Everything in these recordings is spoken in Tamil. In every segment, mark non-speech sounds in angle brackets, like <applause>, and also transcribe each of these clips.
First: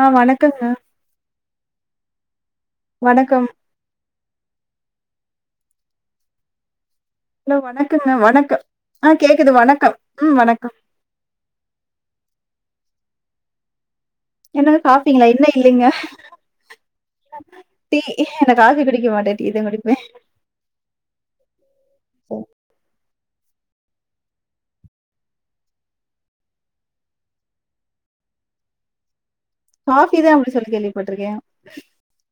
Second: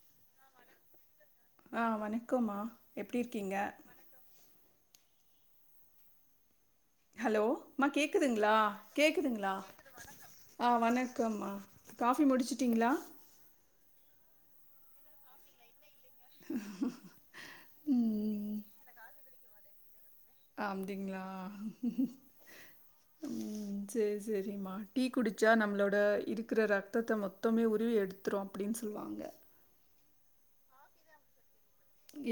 ஆ வணக்கங்க ஆ வண க்கமா எப்டி வணக்கம். இருக்கிங்க ஹலோ அம்மா வணக்கங்க கேக்குதுங்ளா வணக்கம். ஆ கேக்குது கேக்குதுங்ளா வணக்கம். ம் வணக்கம். ஆ வணக்கம்மா காஃபி முடிச்சுட்டிங்ளா என்னது காபிங்களா இன்னு இல்லைங்க டீ இல்ல நா ம் காஃபி குடிக்க மாட்டேன் டீ தா குடிப்பே அப்படிங்களா உம் சரி சரிம்மா டீ குடிச்சா நம்மளோட இருக்கிற ரத்தத்த மொத்தமே உருவி எடுத்துரும் அப்படின்னு சொல்லுவாங்க காஃபி தா அப்படி சொல்லி கேள்விப்பட்டிருக்கே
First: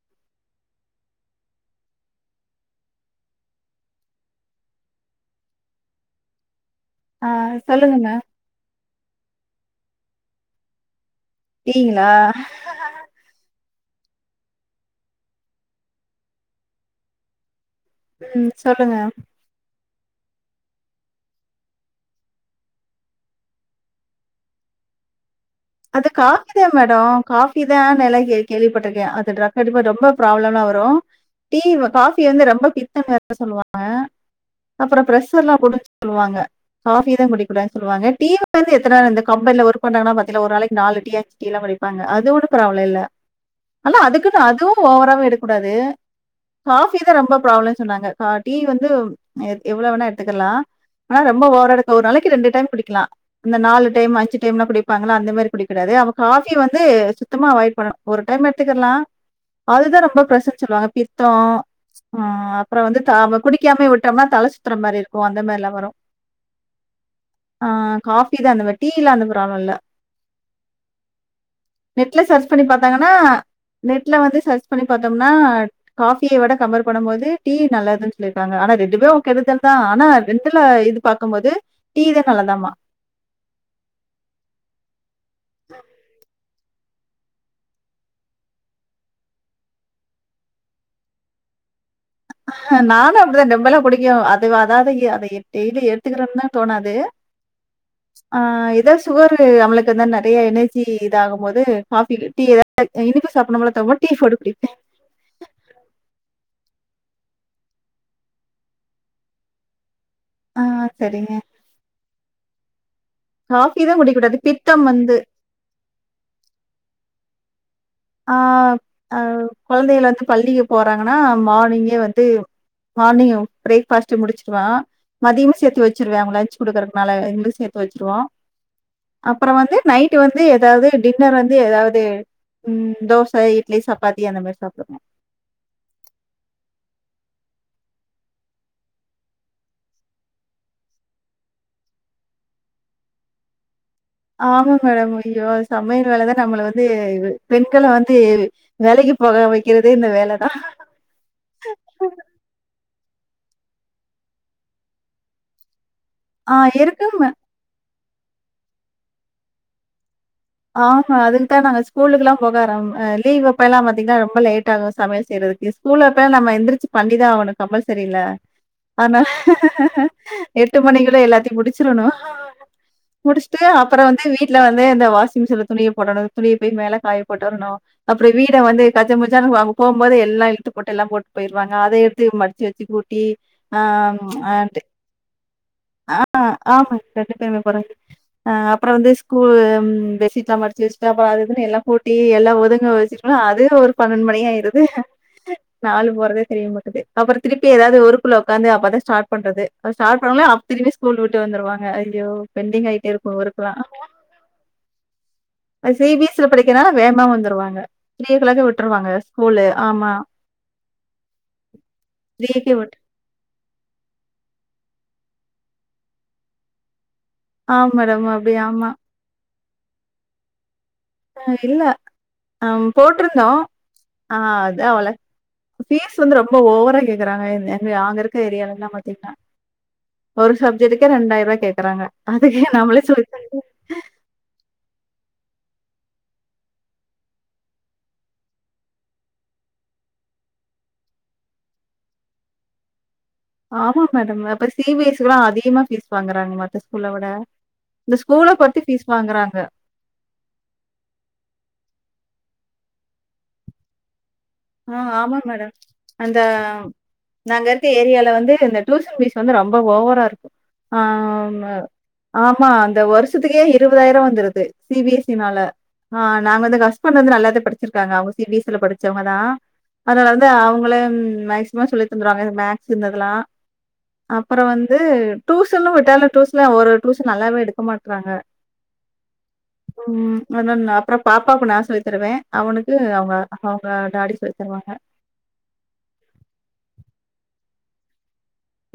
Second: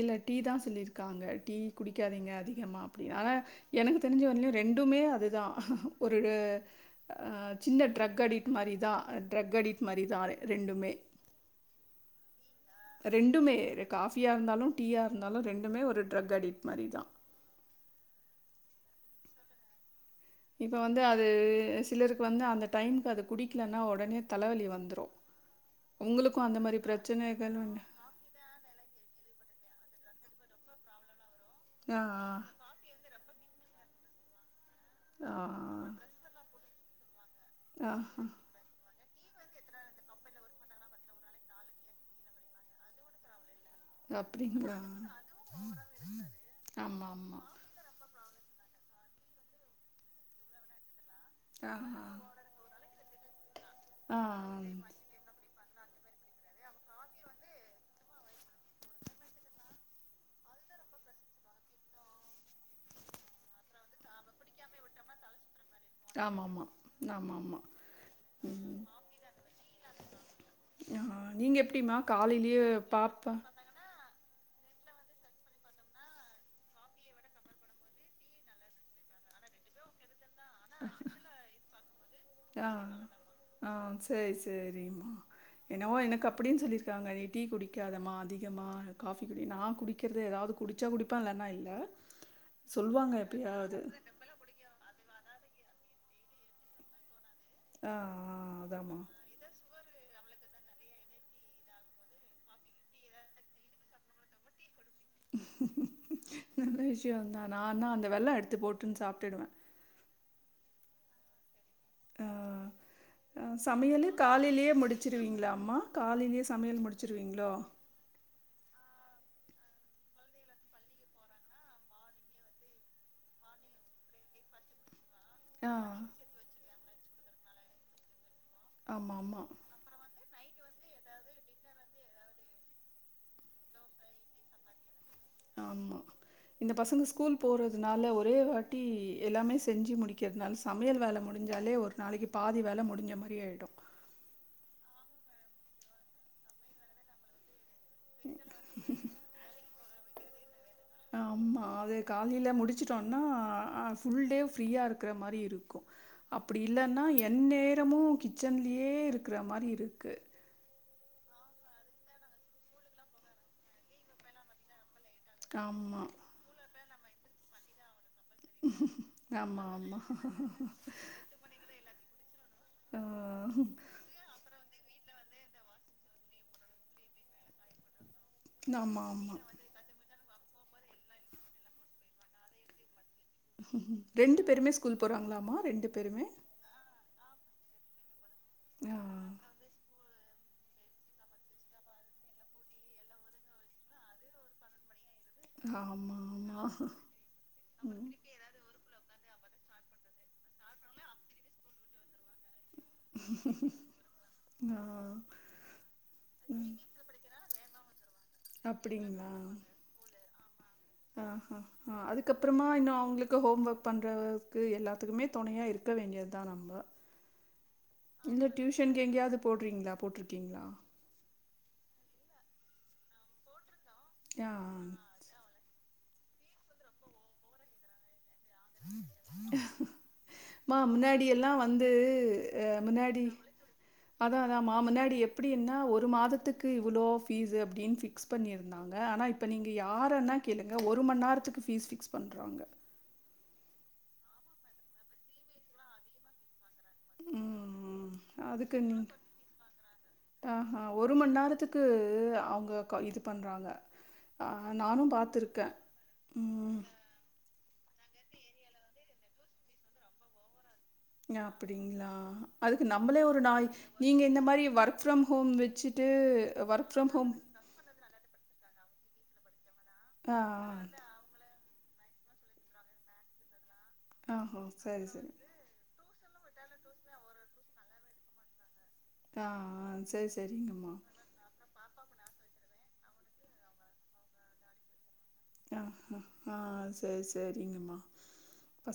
இல்ல டீ தா சொல்லிருக்காங்க டீ குடிக்காதீங்க அதிகமா அப்படின் ஆனா எனக்கு தெரிஞ்ச வரிலயும் ரெண்டுமே அதுதா ஒரு ஆ சின்ன ட்ரெக் அடிட்டு மாரிதா ட்ரக் அடிட் மாரி தா ரெண்டுமே டீ ங்களா ரெண்டுமே காஃபியா இருந்தாலும் டீயா இருந்தாலும் ரெண்டுமே ஒரு ட்ரக் அடிட்டு மாரி தா உம் சொல்லுங்க இப்ப வந்து அது சிலருக்கு வந்து அந்த டைம்கு அது குடிக்கலன்னா உடனே தலவலி வந்துரும் அது காஃபி தா மேடம் காபி தா உண்டு எல்லா கே கேள்விப்பட்டிருக்கேன் அது டிரக் ரொம்ப ரொம்ப ப்ராப்ளம்லா வரும் டீ ஆ காபி வந்து ரொம்ப பித்த வேற சொல்லுவாங்க ஆ அப்பற ப்ரெஷ் ஆ எல்லா கொண்டுவர சொல்லுவாங்க காஃபி தா குடிக்ககூடாதுன் ஆ சொல்வாங்க ஆ டீ வந்து எத்தன வேணா கம்பெனில ஒர்க் பண்றாங்னா பாருங் க ஒரு நாளைக்கு நாலு டீ அஞ்சு டீ எல்லா குடிப்பாங்க அது ஒண்ணு ப்ராப்ள இல்ல ஆனா அதுக்குன்னு அதுவு அப்படிங்களா ஓவராவு எடுக் கூடாது காஃபிதா ஆமாம் ரொம்ப பிராப்ளன் சொன்னாங்க ஹார்ட் டீ வந்து எ எவ்ள வேணா எடுத்துக்கர்லா ஆனா ரொம்ப ஓவரா எடுக்க ஒரு ஆமாம் நாளைக்கு ரெண்டு டைம் குடிக்கலா இந்த நாலு டைம் ஆ ஆ அஞ்சு டைம்லா குடி ஆமாம் அந்த மாரி குடிக்ககூடாது அப்ப காஃபி வந்து சுத்தமா அவாய்ட் பண்ணு ஒரு டைம் எடுத்துக்கர்லா அதுதா ரொம்ப பிரச்சன சொல்வாங்க பித்தோ ஆ அப்ற வந்து த குடிக்காமயே விட்டோம்னா தல சுத்தற மாரி இருக்கு அந்த மாரிலா வரு ஆமாம் ஆமாம் ஆமாம் ஆ காஃபி தா அந்த மாரி ம் டீ எல்லா அந்த ப்ராப்ளொ இல்ல ஆ நீங்க எப்டிமா நெட்ல சர்ச் காலைலயே பண்ணி பாத்தாங்கன்னா, பாப்பா நெட்ல வந்து சேர்ச் பண்ணி பாத்தோம்னா காஃபிய விட கம்பேர் பண்ணம் போது டீ நல்லதுன் சொல்லிருக்காங்க ஆனா ரெண்டுமே உ கெடுதல் தா ஆனா ரெண்டுல இது பாக்கும்போது டீ தா நல்லதாமா சேரி என்னவோ எனக்கு அப் அப்டின் சொல்லிருக்காங்க டீ குடிக்காதமா அதிகமா காஃபி குடி நா குடிக்கெற்து ஏதாவது குடிச்சா குடிப்ப இல்லன்னா இல்ல அ ஹ சொல்லுவாங்க நானு அப்டிதா ரொம்பல்லா எப்பயாவது குடிக்க அது அதாது அத டெய்லி எடுத்துக்றோன்தா தோணாது ஆ ஏதோ அதாம்மா சுகரு அவளுக்குந்தா நெறைய எண்ணெ டீ இதாகம் போது காஃபி டீ எதா <inaudible> இனிப்பு சாப்புன்னம் போல தோவு டீ ஃபோட்டு குடிப்பே நல்ல விஷயொந்தா நானா அந்த வெல்லோ எடுத்து போட்டுன் சாப்ட்டுடுவ ஆ சரிங்க ஆ, ஆ காஃபி தான் சமையலு குடிக்கக்கூடாது. காலைலயே பித்தம் வந்து முடிச்சிருவீங்ளாம்மா காலைலயே சமையல் முடிச்சிருவீ ங்ளோ ஆ அ கொழந்தையள வந்து பள்ளிக்கு போறாங்கன்னா மார்னிங்கே வந்து மார்னிங் பிரேக் ஃபாஸ்ட்டு முடிச்சிருவ மதியமு ஆ சேத்து வச்சிருவே அவுங்க லஞ்ச் குடுக்குற னால ரெண்டு சேத்து வச்சிருவோ ஆமாம் ஆமாம் அப்றோ வந்து நைட்டு வந்து ஏதாவ்து டின்னர் வந்து ஏதாவ்து உம் தோச இட்லி சப்பாத்தி அந்த மாரி சாப்டுவொ ஆமா இந்த பசங்க ஸ்கூல் போறதுனால ஒரே வாட்டி எல்லாமே செஞ்சி முடிகெற்துனால சமையல் வேல முடிஞ்சாலே ஒரு நாளக்கி பாதி வேல முடிஞ்ச மாரி ஆயிடு ஆமா மேடம் ஐயோ சமையல் வேலதா நம்மள வந்து பெண்கள வந்து வேலைக்கி போக வெக்கிறதே இந்த வேல தா ஆமா அது காலையில முடிச் சிட்டோன்னா ஆ ஃபுல் டே ஃப்ரீயா இருக்குற மாரி இருக்கு ஆ அப்டி இல்லன்னா இருக்கும் என் நேரமு கிச்சன்லியே இருக்குற மாரி இருக்கு ஆமா அதுக்குதா நாங்க ஸ்கூலுகுல்லா போக ஆரம் ஆ லீவ்வப்ப எல்லா பாத்தீங்னா ரொம்ப லேட் ஆகு சமையல் செய்றதுக்கே ஆமா. ஸ்கூலப்ப நம்ம எந்திரிச்சி பண்ணிதா ஆவனு கம்பல்ஸ் சரில ஆனா ஆமா, ஆமா. எட்டு மணிக்குள்ள எல்லாத்தையும் முடிச்சிறணு ஆ முடிச்சிட்டு அப்பறோ வந்து வீட்ல இதே இந்த வாஸ் மிஷின்ல துணிய போடணு துணிய போய் மேல காய போட்டு வரணு அப்றோ வீட வந்து ஆமா, கஜ ஆமா. முஜனு அவங்க போகும்போது எல்லா இழுத்து போட்டு எல்லா போட்டு போயிருவாங்க அத எடுத்து மடிச்சு வெச்சு கூட் டி ஆ பேருமே ஆன்ட்டு ஸ்கூல் போறாங்களாமா? பேருமே? ஆ ஆமா ரெண்டு பேருமே போறாங்க அப்புற வந்து ஆ. ஸ்கூல் சீட்லாம் மடிச்சு வச்சுட்டு அப்புறோ அது இதுன்னு எல்லாம் கூட்டி எல்லா ஒதுங்க வச்சுட்டோன அதே ஒரு பன்னெண்ட் மணி ஆயிருது ஆமா நாலும் போறதே ஆமா தெரிய மாட்டது அப்புற திருப்பி ஏதாது ஒர்க்குள்ள உக்காந்து அப்பதா ஸ்டா பண்றது ஸ்டாட் பண்ணோனே அப் திருப்பியும் ஸ்கூல் விட்டு வந்துருவாங்க ஐயோ பெண்டிங் ஆயிட்டே ருக்கும் ஒர்க்கெல்லா ஆ சி பி ஸ்ல படிக்கனால வேகமா வந்துருவாங்க த்ரீ ஓ கிளா விட்டுருவாங்க ஸ்கூலு ஆமா ஆ ஆ அதுக்கப்பறமா த்ரீக்கே இன்னு விட்டு அவங்களுக்கு ஹோம் ஒர்க் பண்ற ஒர்க் எல்லா குமே துணையா இருக்க வேண்டியத்தா நம்ம ஆ மேடம் அப்டியே ஆமா போடுறீங்ளா போட்டு இருக்கீங்ளா ஆ இல்ல ஆம் போட்ருந்தோம் ஆ அத அவல பீஸ் வந்து ரொம்ப ஓவரா கேக்குறாங்க நாங்க இருக் ஏரியாலல்லா பாத்தீங்னா ஒரு மா சப்ஜெக்டுக்கே முன்னாடி ரெண்டாயிர் எல்லாம் ரூவாய் வந்து கேக்குறாங்க அதுக்கு அ நம்மளே முன்னாடி சொல்லி தந்து ஒரு மாதத்துக்கு இவ்ளோ ஃபீஸ்ஸு அப்டீனு ஃபிக்ஸ் பண்ணிருந்தாங்க ஆனா இப்ப நீங்க யரேனா கேளுங்க ஒரு ம நேரத்துக்கு பீஸ் ஃபிக்ஸ் பண்றாங்க ஆமா மேடம் இப்ப சி பி எஸ் சில்லாம் அதிகமா பீஸ் வாங்குறாங்க மத்த ஸ்கூல விட. உம் இந்த ஸ்கூல அதுக்கு பொறுத்து ஃபீஸ் நீங்க வாங்குறாங்க. ஆ அ ஒரு மண் நேரத்துக்கு அவங்க க இது பண்றாங்க ஆ நானும் ஆமா மேடம் பார்த்துருக்கேன். அந்த ம். நாங்க இந்த ஏரியால வந்து இந்த டிசன் பீஸ் வந்து ரொம்ப ஓவரா இருக்கு ஆ அப்படிங்களா? ஆமா அதுக்கு அந்த நம்மளே ஒரு வருஷத்துக்கே நாய் இருவதாயிரோ நீங்க இந்த வந்துருது மாரி C work B from S C home னால வச்சுட்டு ஆ நா வந்து வொர்க் ஃப்ரம் ஹஸ்பண்ட் ஹோம் வந்து நல்லாதே படிச்சிருக்காங்க அவ சி பி எஸ் சி ல படிச்சவங்கதா அதனால ஆ. தா அவுங்களே மா சொல்லித் தந்துருவாங்க இது மேக்ஸ் இருந்ததெல்லா அப்புற ஆஹா! வந்து சரி, சரி. டூசன்ல விட்டாலு டிசன்ல ஒரு டிசன் நல்லாவே எடுக்க மாட்றாங்க ஆ, ஆ. சரி, உம் சரிங்கம்மா. என்னன்ன அப்புறோ பாப்பாக்கு <unintelligible> துருவே அவனுக்கு அவுங்க அவுங்க டாடி சொ ருவாங்க அ அ ஆ சேர் சேரிங்கம்மா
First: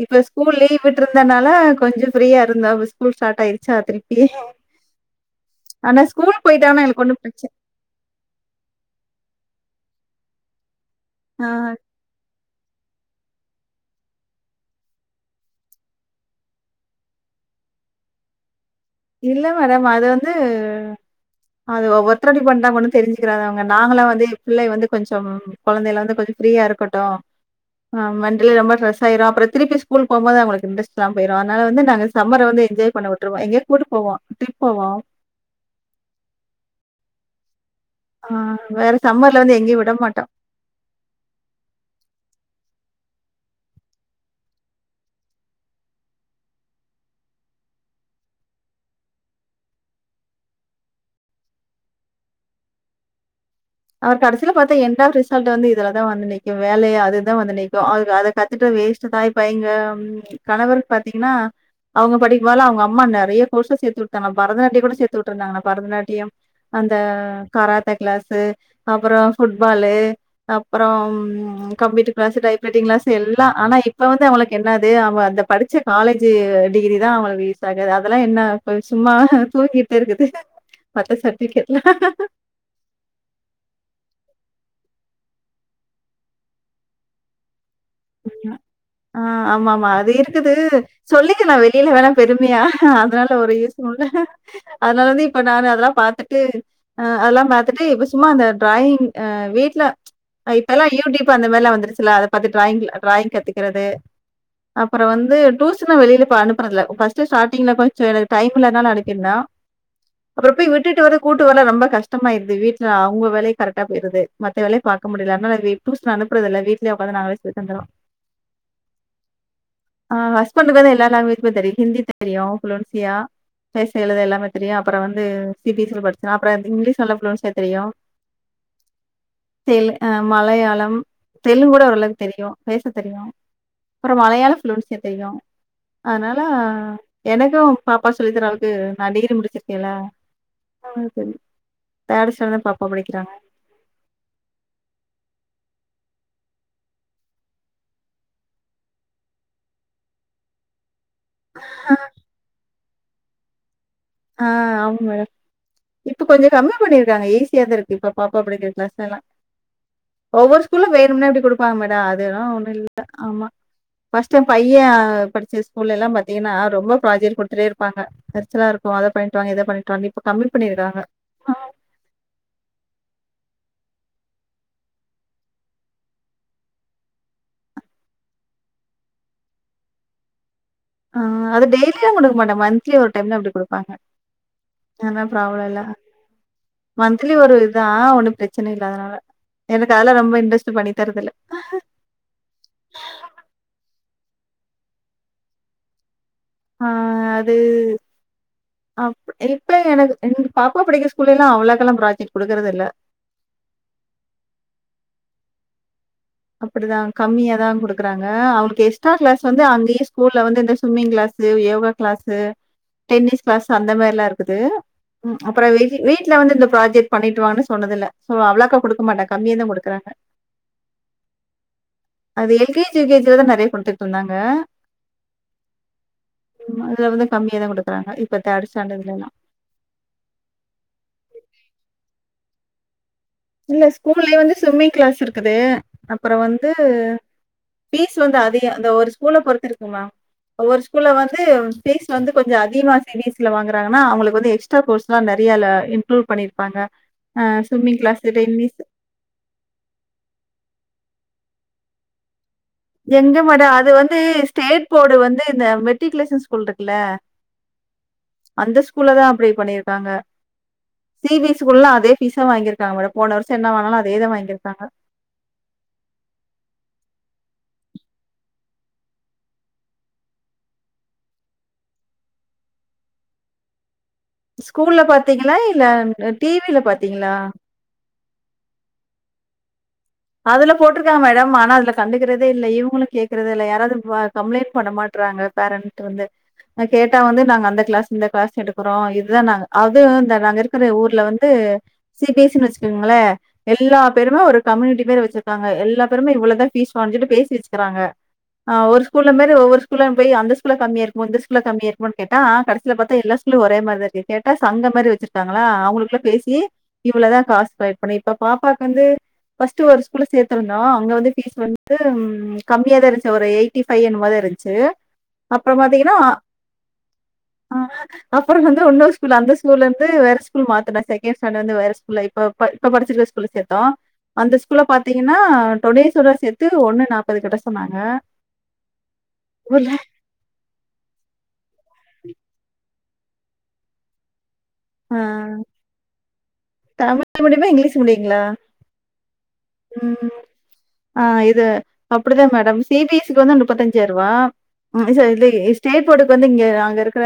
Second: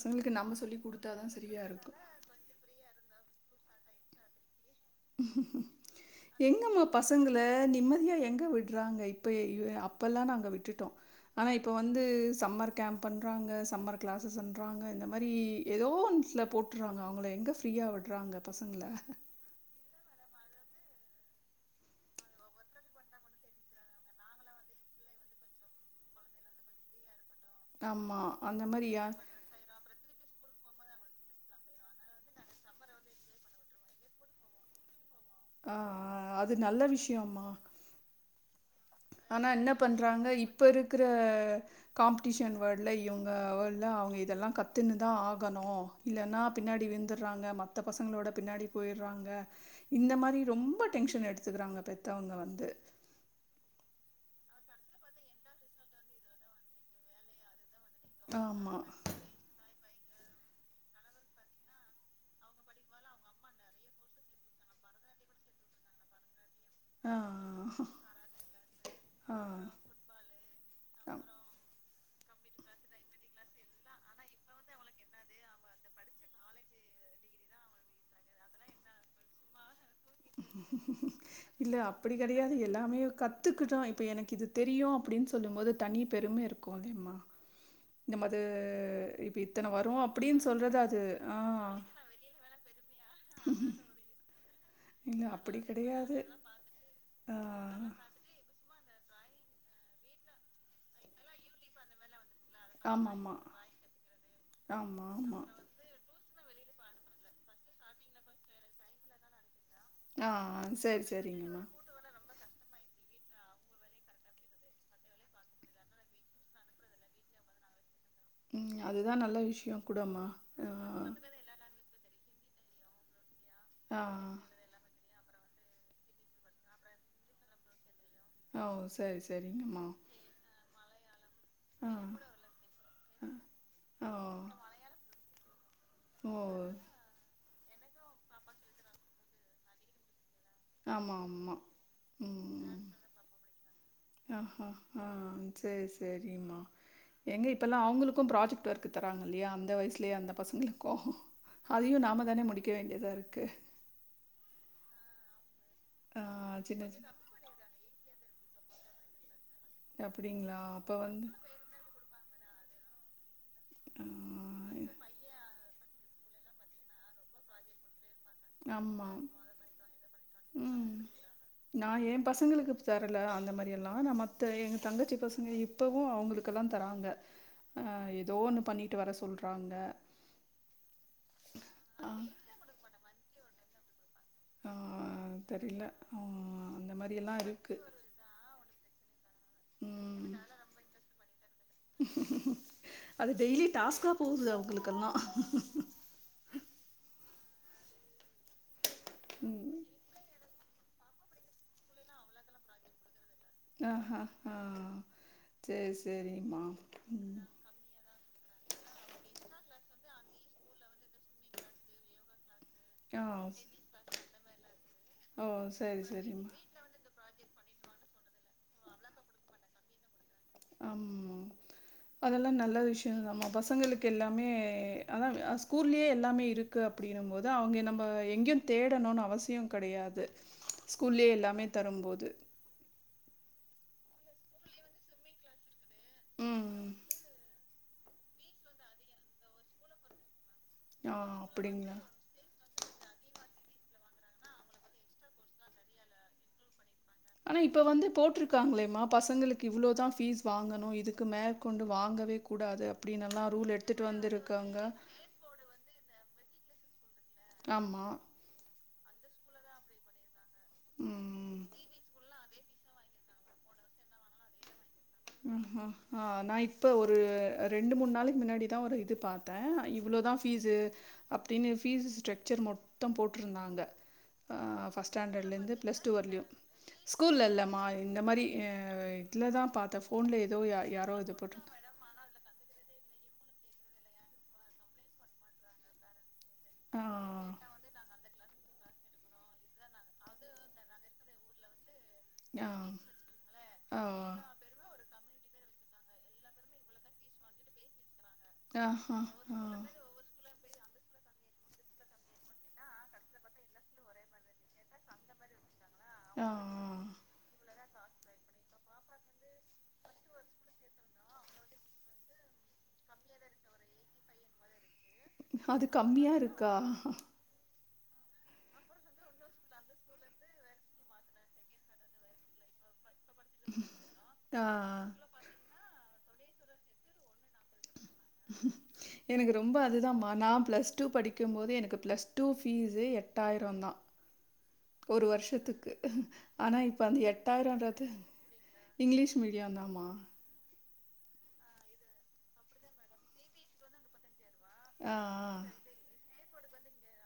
இப்ப ஸ்கூல் லீவ் விட்ருந்தனால இருக்கும். கொஞ்ச ஃப்ரியா இருந்தா ஸ்கூல் ஸ்டார்ட் ஆயிருச்சா திருப்பியு எங்கம்மா எங்களுக்கு ஒண்ணும் பசங்கல பிரச்சனை நிம்மதியா எங்க விட்றாங்க இப்ப அய்யோ அப் இப்பெல்லா நாங்க விட்டுட்டோ ஆ ஆனா இப்ப வந்து சம்மர் கேம்ப்ண்றாங்க சம்மர் கிளாஸஸுண்றாங்க இந்த மாரி ஏதோ ஒண்த்துல போட்றாங்க அவங்களே எங்க ஃப்ரியா விடறாங்க பசங் இல்ல மேடம் அது வந் து அது ஒவ்வொருத்தர் அப்டி பண்ட்டாங்க ஒன்னு தெரிஞ்சுக்கிறாதவங்க நாங்களா வந்து பிள்ளைக வந்து கொஞ்சம் கொழந்தைல இருந்து கொஞ்ச ஃப்ரியா இருக்கட்டு ஆ ஆமா. மெண்டலி அந்த ரொம்ப ட்ரெஸ் மாரியா? ஆய்ருவா அப்பறோ திருப்பியு ஸ்கூல் போம்போது அவுங்ளுக் இன்ட்ரஸ்ட் போயிரு அதனால வந்து நாங்க சம்மர வந்து என்ஜாய் பண்ண விட்ருவோ கூட்டு போவோ ட்ரிப் போவோ ஆ அது நல்ல விஷயமா ஆ வேற சம்மர்ல ஆனா வந்து என்ன எங்கேயும் விட பண்றாங்க மாட்டோம். இப்ப இருக்கற காம்ப்டிஷன் வேல்ட்ல இவங்க வேல்டுல அவங்க இதெல்லா கத்துனு தா ஆகணு இல்லன்னா பின்னாடி விழுந்தர்றாங்க மத்த பசங்களோட பின்னாடி போயிர்றாங்க இந்த மாரி ரொம்ப டென்ஷன் எடுத்துக்கறாங்க பெத்தவங்க வந்து அவ கடைசில பாத்தா என்டாஃப் ரிசல்ட் வந்து இதுலதா வந்து நிக்கு வேலையா அதுதா வந்து நிக் அதுங்க அத கத்துட்டு ஆமா வேஸ்ட் தா இப்ப எங்க ம் எ கணவரு பாத்தீங்னா அவுங்க படிக்கும் போத்ல அவங்கம்மா நெறைய கோர்ஸ்ல சேத்திவுட்டாங்க பரதநாட்டியங்கூட சேத்துட்ருந்தாங்கன்னா பரதநாட்டியம் அந்த ஆ கராத்தே கிளாஸு அப்புற ஆ ஃபுட்பாலு அப்புற computer class type writing class எல்லா ஆனா இப்ப வந்து அவங்ளுக்கு என்னது அவுங்க அந்த படிச்ச காலேஜ் டிகிரி தா அவங்ளுக்கு யூஸ் ஆகு அதெல்லா என்ன போய் சும்மா தூங்கி இருக்குது மத்த சர்டிஃபிகேட்லா கத்துக்கிட்டு இப்ப எனக்கு இது தெரியு அப்டின்னு சொல்லும் போது தனி பெரும இருக்குதிம்மா ஆ ஆமா ஆமா அது அப்டின்னு இருக்குது சொல்றது அது ஆ சொல்லிக்க நா வெளியில வேணாம் பெருமையா அதனால ஒரு யூஸ்சும் இல்ல அதனால இல்ல வந்து இப்ப நா அப்டி அதெல்லாம் கெடையாது பாத்துட்டு அ ஆ அதெல்லாம் பாத்துட்டு இப்போ சும்மா அந்த டிராயிங் ஆ வீட்டுல இப்பெல்லா யூடியூப் அந்த மாதிர லாம் வந்துருச்சு அத பாத்துட்டு டிராயிங்கல டிராயிங் ஆமாமா கத்துக்கிறது ஆமா ஆமா அப்புறம் வந்து ஆமா டுசனு வெளியில அனுப் ஃபர்ஸ்ட் ஸ்டிங்ல கொஞ்ச எனக்கு டைம் இல்லனால அனுப்பிருந்த ஆ அப்புறம் போய் விட்டு சரி வந்து கூட்டு சரிங்கம்மா வர ரொம்ப கஷ்டமாய் இருது வீட்டு த அவங்க வேலையே கரக்டா போயடுது மத்த வேலைய பாக்க முடியல அதனால டியூஷன் அனுப்புறது இல்ல வீட்டுலயே உட்காந்து நாங்கள சொல்லி தந்திரம் உம் அதுதா நல்ல விஷயம் கூடமா ஆ ஹஸ்பண்டுக்கு வந்து எல்லா லாங்குவேஜுமே தெரியும். ஹிந்தி தெரியும் புளர்சியா பேச எழுது எல்லாமே தெரியும் அப்புறம் வந்து அவர் சிபிசல படிச்சே அப்புறம் இங்கிலீஷ் நல்ல ஃப்ளுயன்சே தெரியும் ஆ ஓ சரி சரிங்கம்மா தெலு அ மலையாளம் தெலுங் கூட ஆ ஓரளவு தெரியு பேச தெரியு ஓ அப்புறம் மலையாள ஃப்ளுன்சியா தெரியு ஓ அதனால எனக்கும் பாப்பா சொல்லித்தர அளவுக்கு நா டிகிரி முடிச்சிருக்கேல்ல ஆமா ஆமா ஸ்டாண்டர்ட் தான் உம் பாப்பா படிக்கிறாங்க ஆஹ ஹா சேரி ச செரிம்மா எங்கே இப்போல்லா அவங்களுக்கும் ப்ராஜெக்ட் ஒர்க்கு தராங்க இல்லையா அந்த வயசுலயே அந்த பசங்களுக்கு அதையு நாம தானே முடிக்க வேண்டிய இதா இருக்கு ஆஹ் ஆமா மேடம் ஆ இப்ப கொஞ்சம் கம்மி சின்ன சின் பண்ணிருக்காங்க. ஈஸியா தா இருக்கு இப்ப பாப்பா படிக்கிற க்ளாஸ்லலா அப்படிங்களா? ஒவ்வொரு ஸ்கூல்ல அப்ப வேணும்னே வந்து அப்டி கொடுப்பாங்க மேட அதுல்லா ஒண்ணு இல் ப்ப ஆமா ஆ ஃபஸ்ட் டைம் பையன் படிச்ச ஸ்கூல்லலா பாத் த்தீங்கன்னா ரொம்ப ப்ராஜெக்ட் கொடுத்ட்டே இருப்பாங்க <unintelligible> ஆமாம் பண்ணிட்டு வாங்க இத பண்ணிட்டு வாங்க இப்ப கம்மி உம் பண்ணிருக்காங்க நா ஏ பசங்களுக்கு தரல அந்த மாரி எல்லா நம்ம எங்க தங்கச்சி பசங்க இப்பவு அவங்களுக்கெல்லா தராங்க அஹ் ஏதோ ஒன்னு பண்ணிட்டு வர சொல்றாங்க ஆ அது ஆ டெய்லியு கொடுக்க மாட்ட மந்த்லி ஒரு டைம் அப்டி கொடுப்பாங்க. ஆ ஆன பராப்ளம் இல்ல தெரியல. ஆ அந்த மன்த்லி மாரியெல்லாம் ஒரு இருக்கு. இதா ஒண்ணும் பிரச்சனை இல்ல அதனால எனக்கு அதல ம். ரொம்ப இன்ட்ரெஸ்ட் பண்ணி தரதுல போது அவங்களுக்கெல்லாம் ஆ அது அப் எப்ப ம் எனக்கு ம் பாப்பா படிக்க ஸ்கூல்ல எல்லாம் அவளக்கெல்லாம் ப்ராஜெக்ட் கொடுக்கிறதில்ல ஆ ஆ ஆ சரி சரி அப்படிதா கம்மியாதா குடுக்குறாங்க அவளுக்கு எக்ஸ்ட்ரா கிளாஸ் வந்து அங்கேயும் ஸ்கூல்ல வந்து இந்த சுவிம்மிங் கிளாசு யோகா கிளாசு ஆ டென்னிஸ் கிளாஸ் அந்த மாதிரி லாம் இருக்குது ஓ அப்புறம் சரி வீட்டுல சரிம்மா வந்து இந்த ப்ராஜெக்ட் பண்ணிட்டு வானு சொன்னதுல்ல சோ அவ்ளாக்கா கொடுக்க மாட்டே கம்மியா தா கொடுக்குறாங்க ஆம் அதெல்லா நல்ல எல்கேஜி, விஷயதா யுகேஜில ம்மா தான் நெறைய பசங்களுக்கு குடுத்துட்டுருந்தாங்க. எல்லாமே அதா ஸ்கூல்லயே எல்லாமே இருக்கு அதுல வந்து அப்படின்னும் போது கம்மியா தான் அவங்க நம்ம குடுக்குறாங்க. இப்ப எங்கேயும் தேர்ட் தேடணும்னு ஸ்டாண்டர்ட்லலாம். அவசியம் கிடையாது ஸ்கூல்லயே எல்லாமே தரும்போது இல்ல ஸ்கூல்ல வந்து ஸ்விம்மிங் கிளாஸ் இருக்குது அப்புறோ வந்து ம் பீஸ் வந்து அதி அந்த ஒரு ஸ்கூல பொறுத்து இருக்குமா ஒவ்வொரு ஸ்கூல்ல ஆ வந்து அப்படிங்களா பீஸ் வந்து கொஞ்சோ அத் விமாஸ் நிவீஸ்ல வாங்குறாங்கன்னா அவுங்களுக்கு வந்து எக்ஸ்ட்ரா கோர்ஸ்லா நெறைய இன்குளுட் பண்ணி இருப்பாங்க ஹ ஆனா, இப்ப ஸ்விம்மிங் வந்து கிளாஸ் டென்னிஸ் போட்டிருக்காங்களேம்மா பசங்களுக்கு இவ்வளோ தா ஃபீஸ் வாங்கணு இதுக்க மேற்கொண்டு வாங்கவே கூ எங்க மேடோ அது வந்து ஸ்டேட் போர்டு வந்து இந்த மெட்டிகுலேஷன் ஸ் கூல் இருக்குல ஆமா ஸ்கூல்ல தா அப்டி பண்ணிருக்காங்க ஷி பி ம். ஸ்கூல்லா அதே பீஸா வாங்கிக் இருக்காங்க மேடோ போன வருஷோ என்ன வாங்குனாங்கலோ அதேதா வாங்கிருக்காங்க ம்ம் ஆஹஹ ஆஹ நா இப்ப ஒரு ரெண்டு மூணு நாளைக்கு முன்னாடிதா ஒரு இது பாத்தே இவ்வளோதா பீஸ்சு அப்டின்னு பீஸ் ஸ்ட்ரக்சர் மொத்தோ போட்டிருந்தாங்க ஆ ஸ்கூல்ல ஃபர்ஸ்ட் ஸ்டாண்டர்ட்ல பாத்தீங்களா? இருந்து இல்ல பிளஸ் டூ வர்லயு டி வில பாத்தீங்களா? ஸ்கூல்ல இல்லமா இந்த மாரி ஆ இதுலதா பாத்தே அதுல போட்டிருக்காங்க மேடம் ஆனா அதுல கண்டுக்குறதே இல்ல இவுங்களும் கேக் குறது இல்ல யாராவது கம்ப்ளைண்டட் பண்ண மாட்றாங்க பேரண்ட் வந்து ஆ கேட்டா வந்து நாங்க அந்த கிளாஸ் இந்த கிளாஸ் எடுக்குறோ இதுதா நாங்க அது இந்த நாங்க இருக்குற ஊர்ல வந்து சி பி எஸ் னு ஆ வெச்சுக்கோங்களே எல்லா ஆ பேருமே ஒரு கம்யூனிட்டி பேர் வெச்சக்கங்க எல்லா பேருமே இவ்ளோதா பீஸ் வாஞ்ட்டு பேசி வெச்சிக்கறாங்க. ஒரு ஆஹா ஸ்கூல்ல மாரி ஆ ஒவ்வெரு ஸ்கூல்ல போய் அந்த ஸ்கூல் அந்த ஸ்கூல்ல கம்மியா இருக்குமோ இந்த ஸ்கூல்ல கம்மியா இருக்குமோனு கேட்டா கடைசில பாத்தா எல்லா ஸ்கூல்லையு ஒரே மாரி தா இருக் கேட்ட சங்கோ மாரி வெச்சிருக்காங்கள அவுகளுக் குள்ள ஆ பேசி இவ்ளோதா காசு அப்ப இப்ப பாப்பாக்கு வந்து பர்ஸ்ட் ஒரு ஸ்கூல சேத்திருந்தோ அங்க வந்து ஃபீஸ் வந்து கம்மியா தா இருந்துச்சு ஒரு எயிட்டி பைவ் என்னமோதா இருந்துச்சு அது கம்மியா இருக்கா அஹ அப்புறம் வந்து இன்னொரு ஸ்கூல் அந்த ஸ்கூல்ல இருந்து வேற ஸ்கூல் மாத்துனே செகேண்ட் ஸ்டாண்ட்ல இருந்து வேற ஸ்கூல்ல இப்ப இப்ப படிச்சிருக்க சேத்தோ அந்த ஆ ஸ்கூல பாத்தீங்கன்னா பீஸ்சோட சேத்து ஒன்னு நாற்பது கிட்ட சொன்னாங்க எனக்கு ரொம்ப ஊர்ல அது தா மா நா பிளஸ் டூ படிக்கும் போதே எனக்கு பிளஸ் டூ பீஸ்சே எட் எட்டாயிரோந்தா ஆ ஒரு வருஷத்துக்கு ஆனா இப்போ அந்த தமிழ் மீடியமா இங்கிலீஷ் எட்டாயிரன்றது மீடியங்களா இங்கிலிஷ் மீடியம் தான் மா ஆஹ் இது அப்படிதான் madam C B S C வந்து முப்பத்தஞ்சாயிரம் ரூபா ஆ <unintelligible> சார் இது ஸ்டேட் போடு வந்து இங்க நாங்க இருக்கிற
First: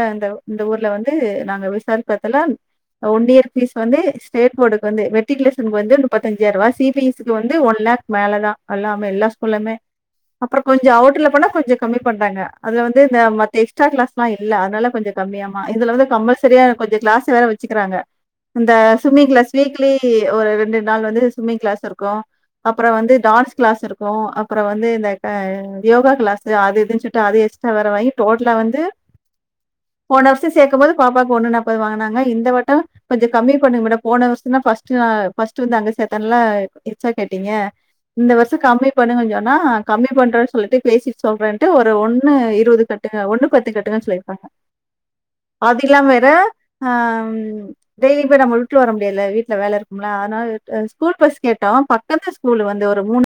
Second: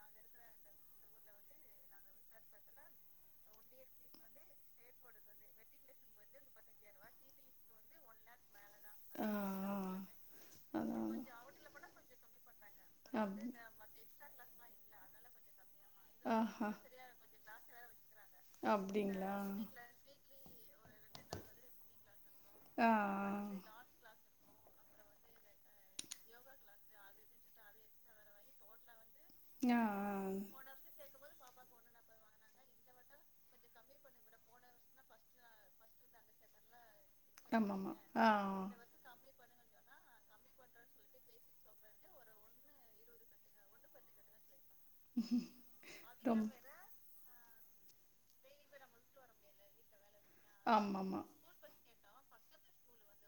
ஊர்ல வந்து நாங்க விசாரிப்பதல்லாம் ஒன் இயர் பீஸ் வந்து ஸ்டேட்போர்டு வந்து மெட்ரிகுலேசனுக்கு வந்து முப்பத்தஞ்சாயிர ரூபா சி பி எஸ் சி வந்து ஒன் லேக் மேல தான் எல்லாமே எல்லா ஆ ஆ ஸ்கூல்லுமே ஆ அப்புறம் கொஞ்சம் அதா அவுட்ல போனா கொஞ்சம் கம்மி பண்றாங்க அது வந்து இந்த அப் மத்த எக்ஸ்ட்ரா கிளாஸ் எல்லாம் இல்ல வில கொஞ்சம் கம்மியும் இதுல வந்து கம்பல்சரியா கொஞ்சம் கிளஸ் வேற வ ச்சுக்கிறாங்க அப்படிங்களா சும்மிங் க்ளாஸ் வீக்லி ஒரு ரெண்டு நாள் வந்து சும்மிங் கிளாஸ் இருக்கும் ஆ ஆ அப்புறம் வந்து டான்ஸ் கிளாஸ் இருக்கும் அப்புறம் வந்து இந்த யோகா கிளாஸ் அது எதுச்சுட்டு அது எக்ஸ்ட்ரா வேற வாங்கி டோட்டலா வந்து ஆ போன வருஷம் சேர்க்கும் போது பாப்பாக்கு ஒண்ணு நாப் பது வாங்குனாங்க இந்த வட்டம் கொஞ்சம் கம்மி பண்ணி விட போன வருஷம் தான் பர்ஸ்ட் நான் ஃபர்ஸ்ட் வந்து அங்க சேத்தன்லா எச்சா கேட்டீங்க ஆமாமா ஆ இந்த வருஷம் கம்மி பண்ணு கொஞ்சம் கம்மி பண்றேன்னு சொல்லிட்டு பேசிட்டு சொல்றேன்ட்டு ஒரு ஒண்ணு இருபது கட்டுங்க ஒன்னு பத்து கட்டுங்கன்னு சொல்லிருக்காங்க அத இல்லாம வேற ரொம் ஆஹ் டெய்லி போய் நம்ம விட்டுவர முடியல வீட்டுல வேலை இருக்கு ம்ல அதனால ஸ்கூல் ஆமாமா பஸ் கேட்டோ பக்க பக்கம்தா ஸ்கூல் வந்து ஒரு மூணு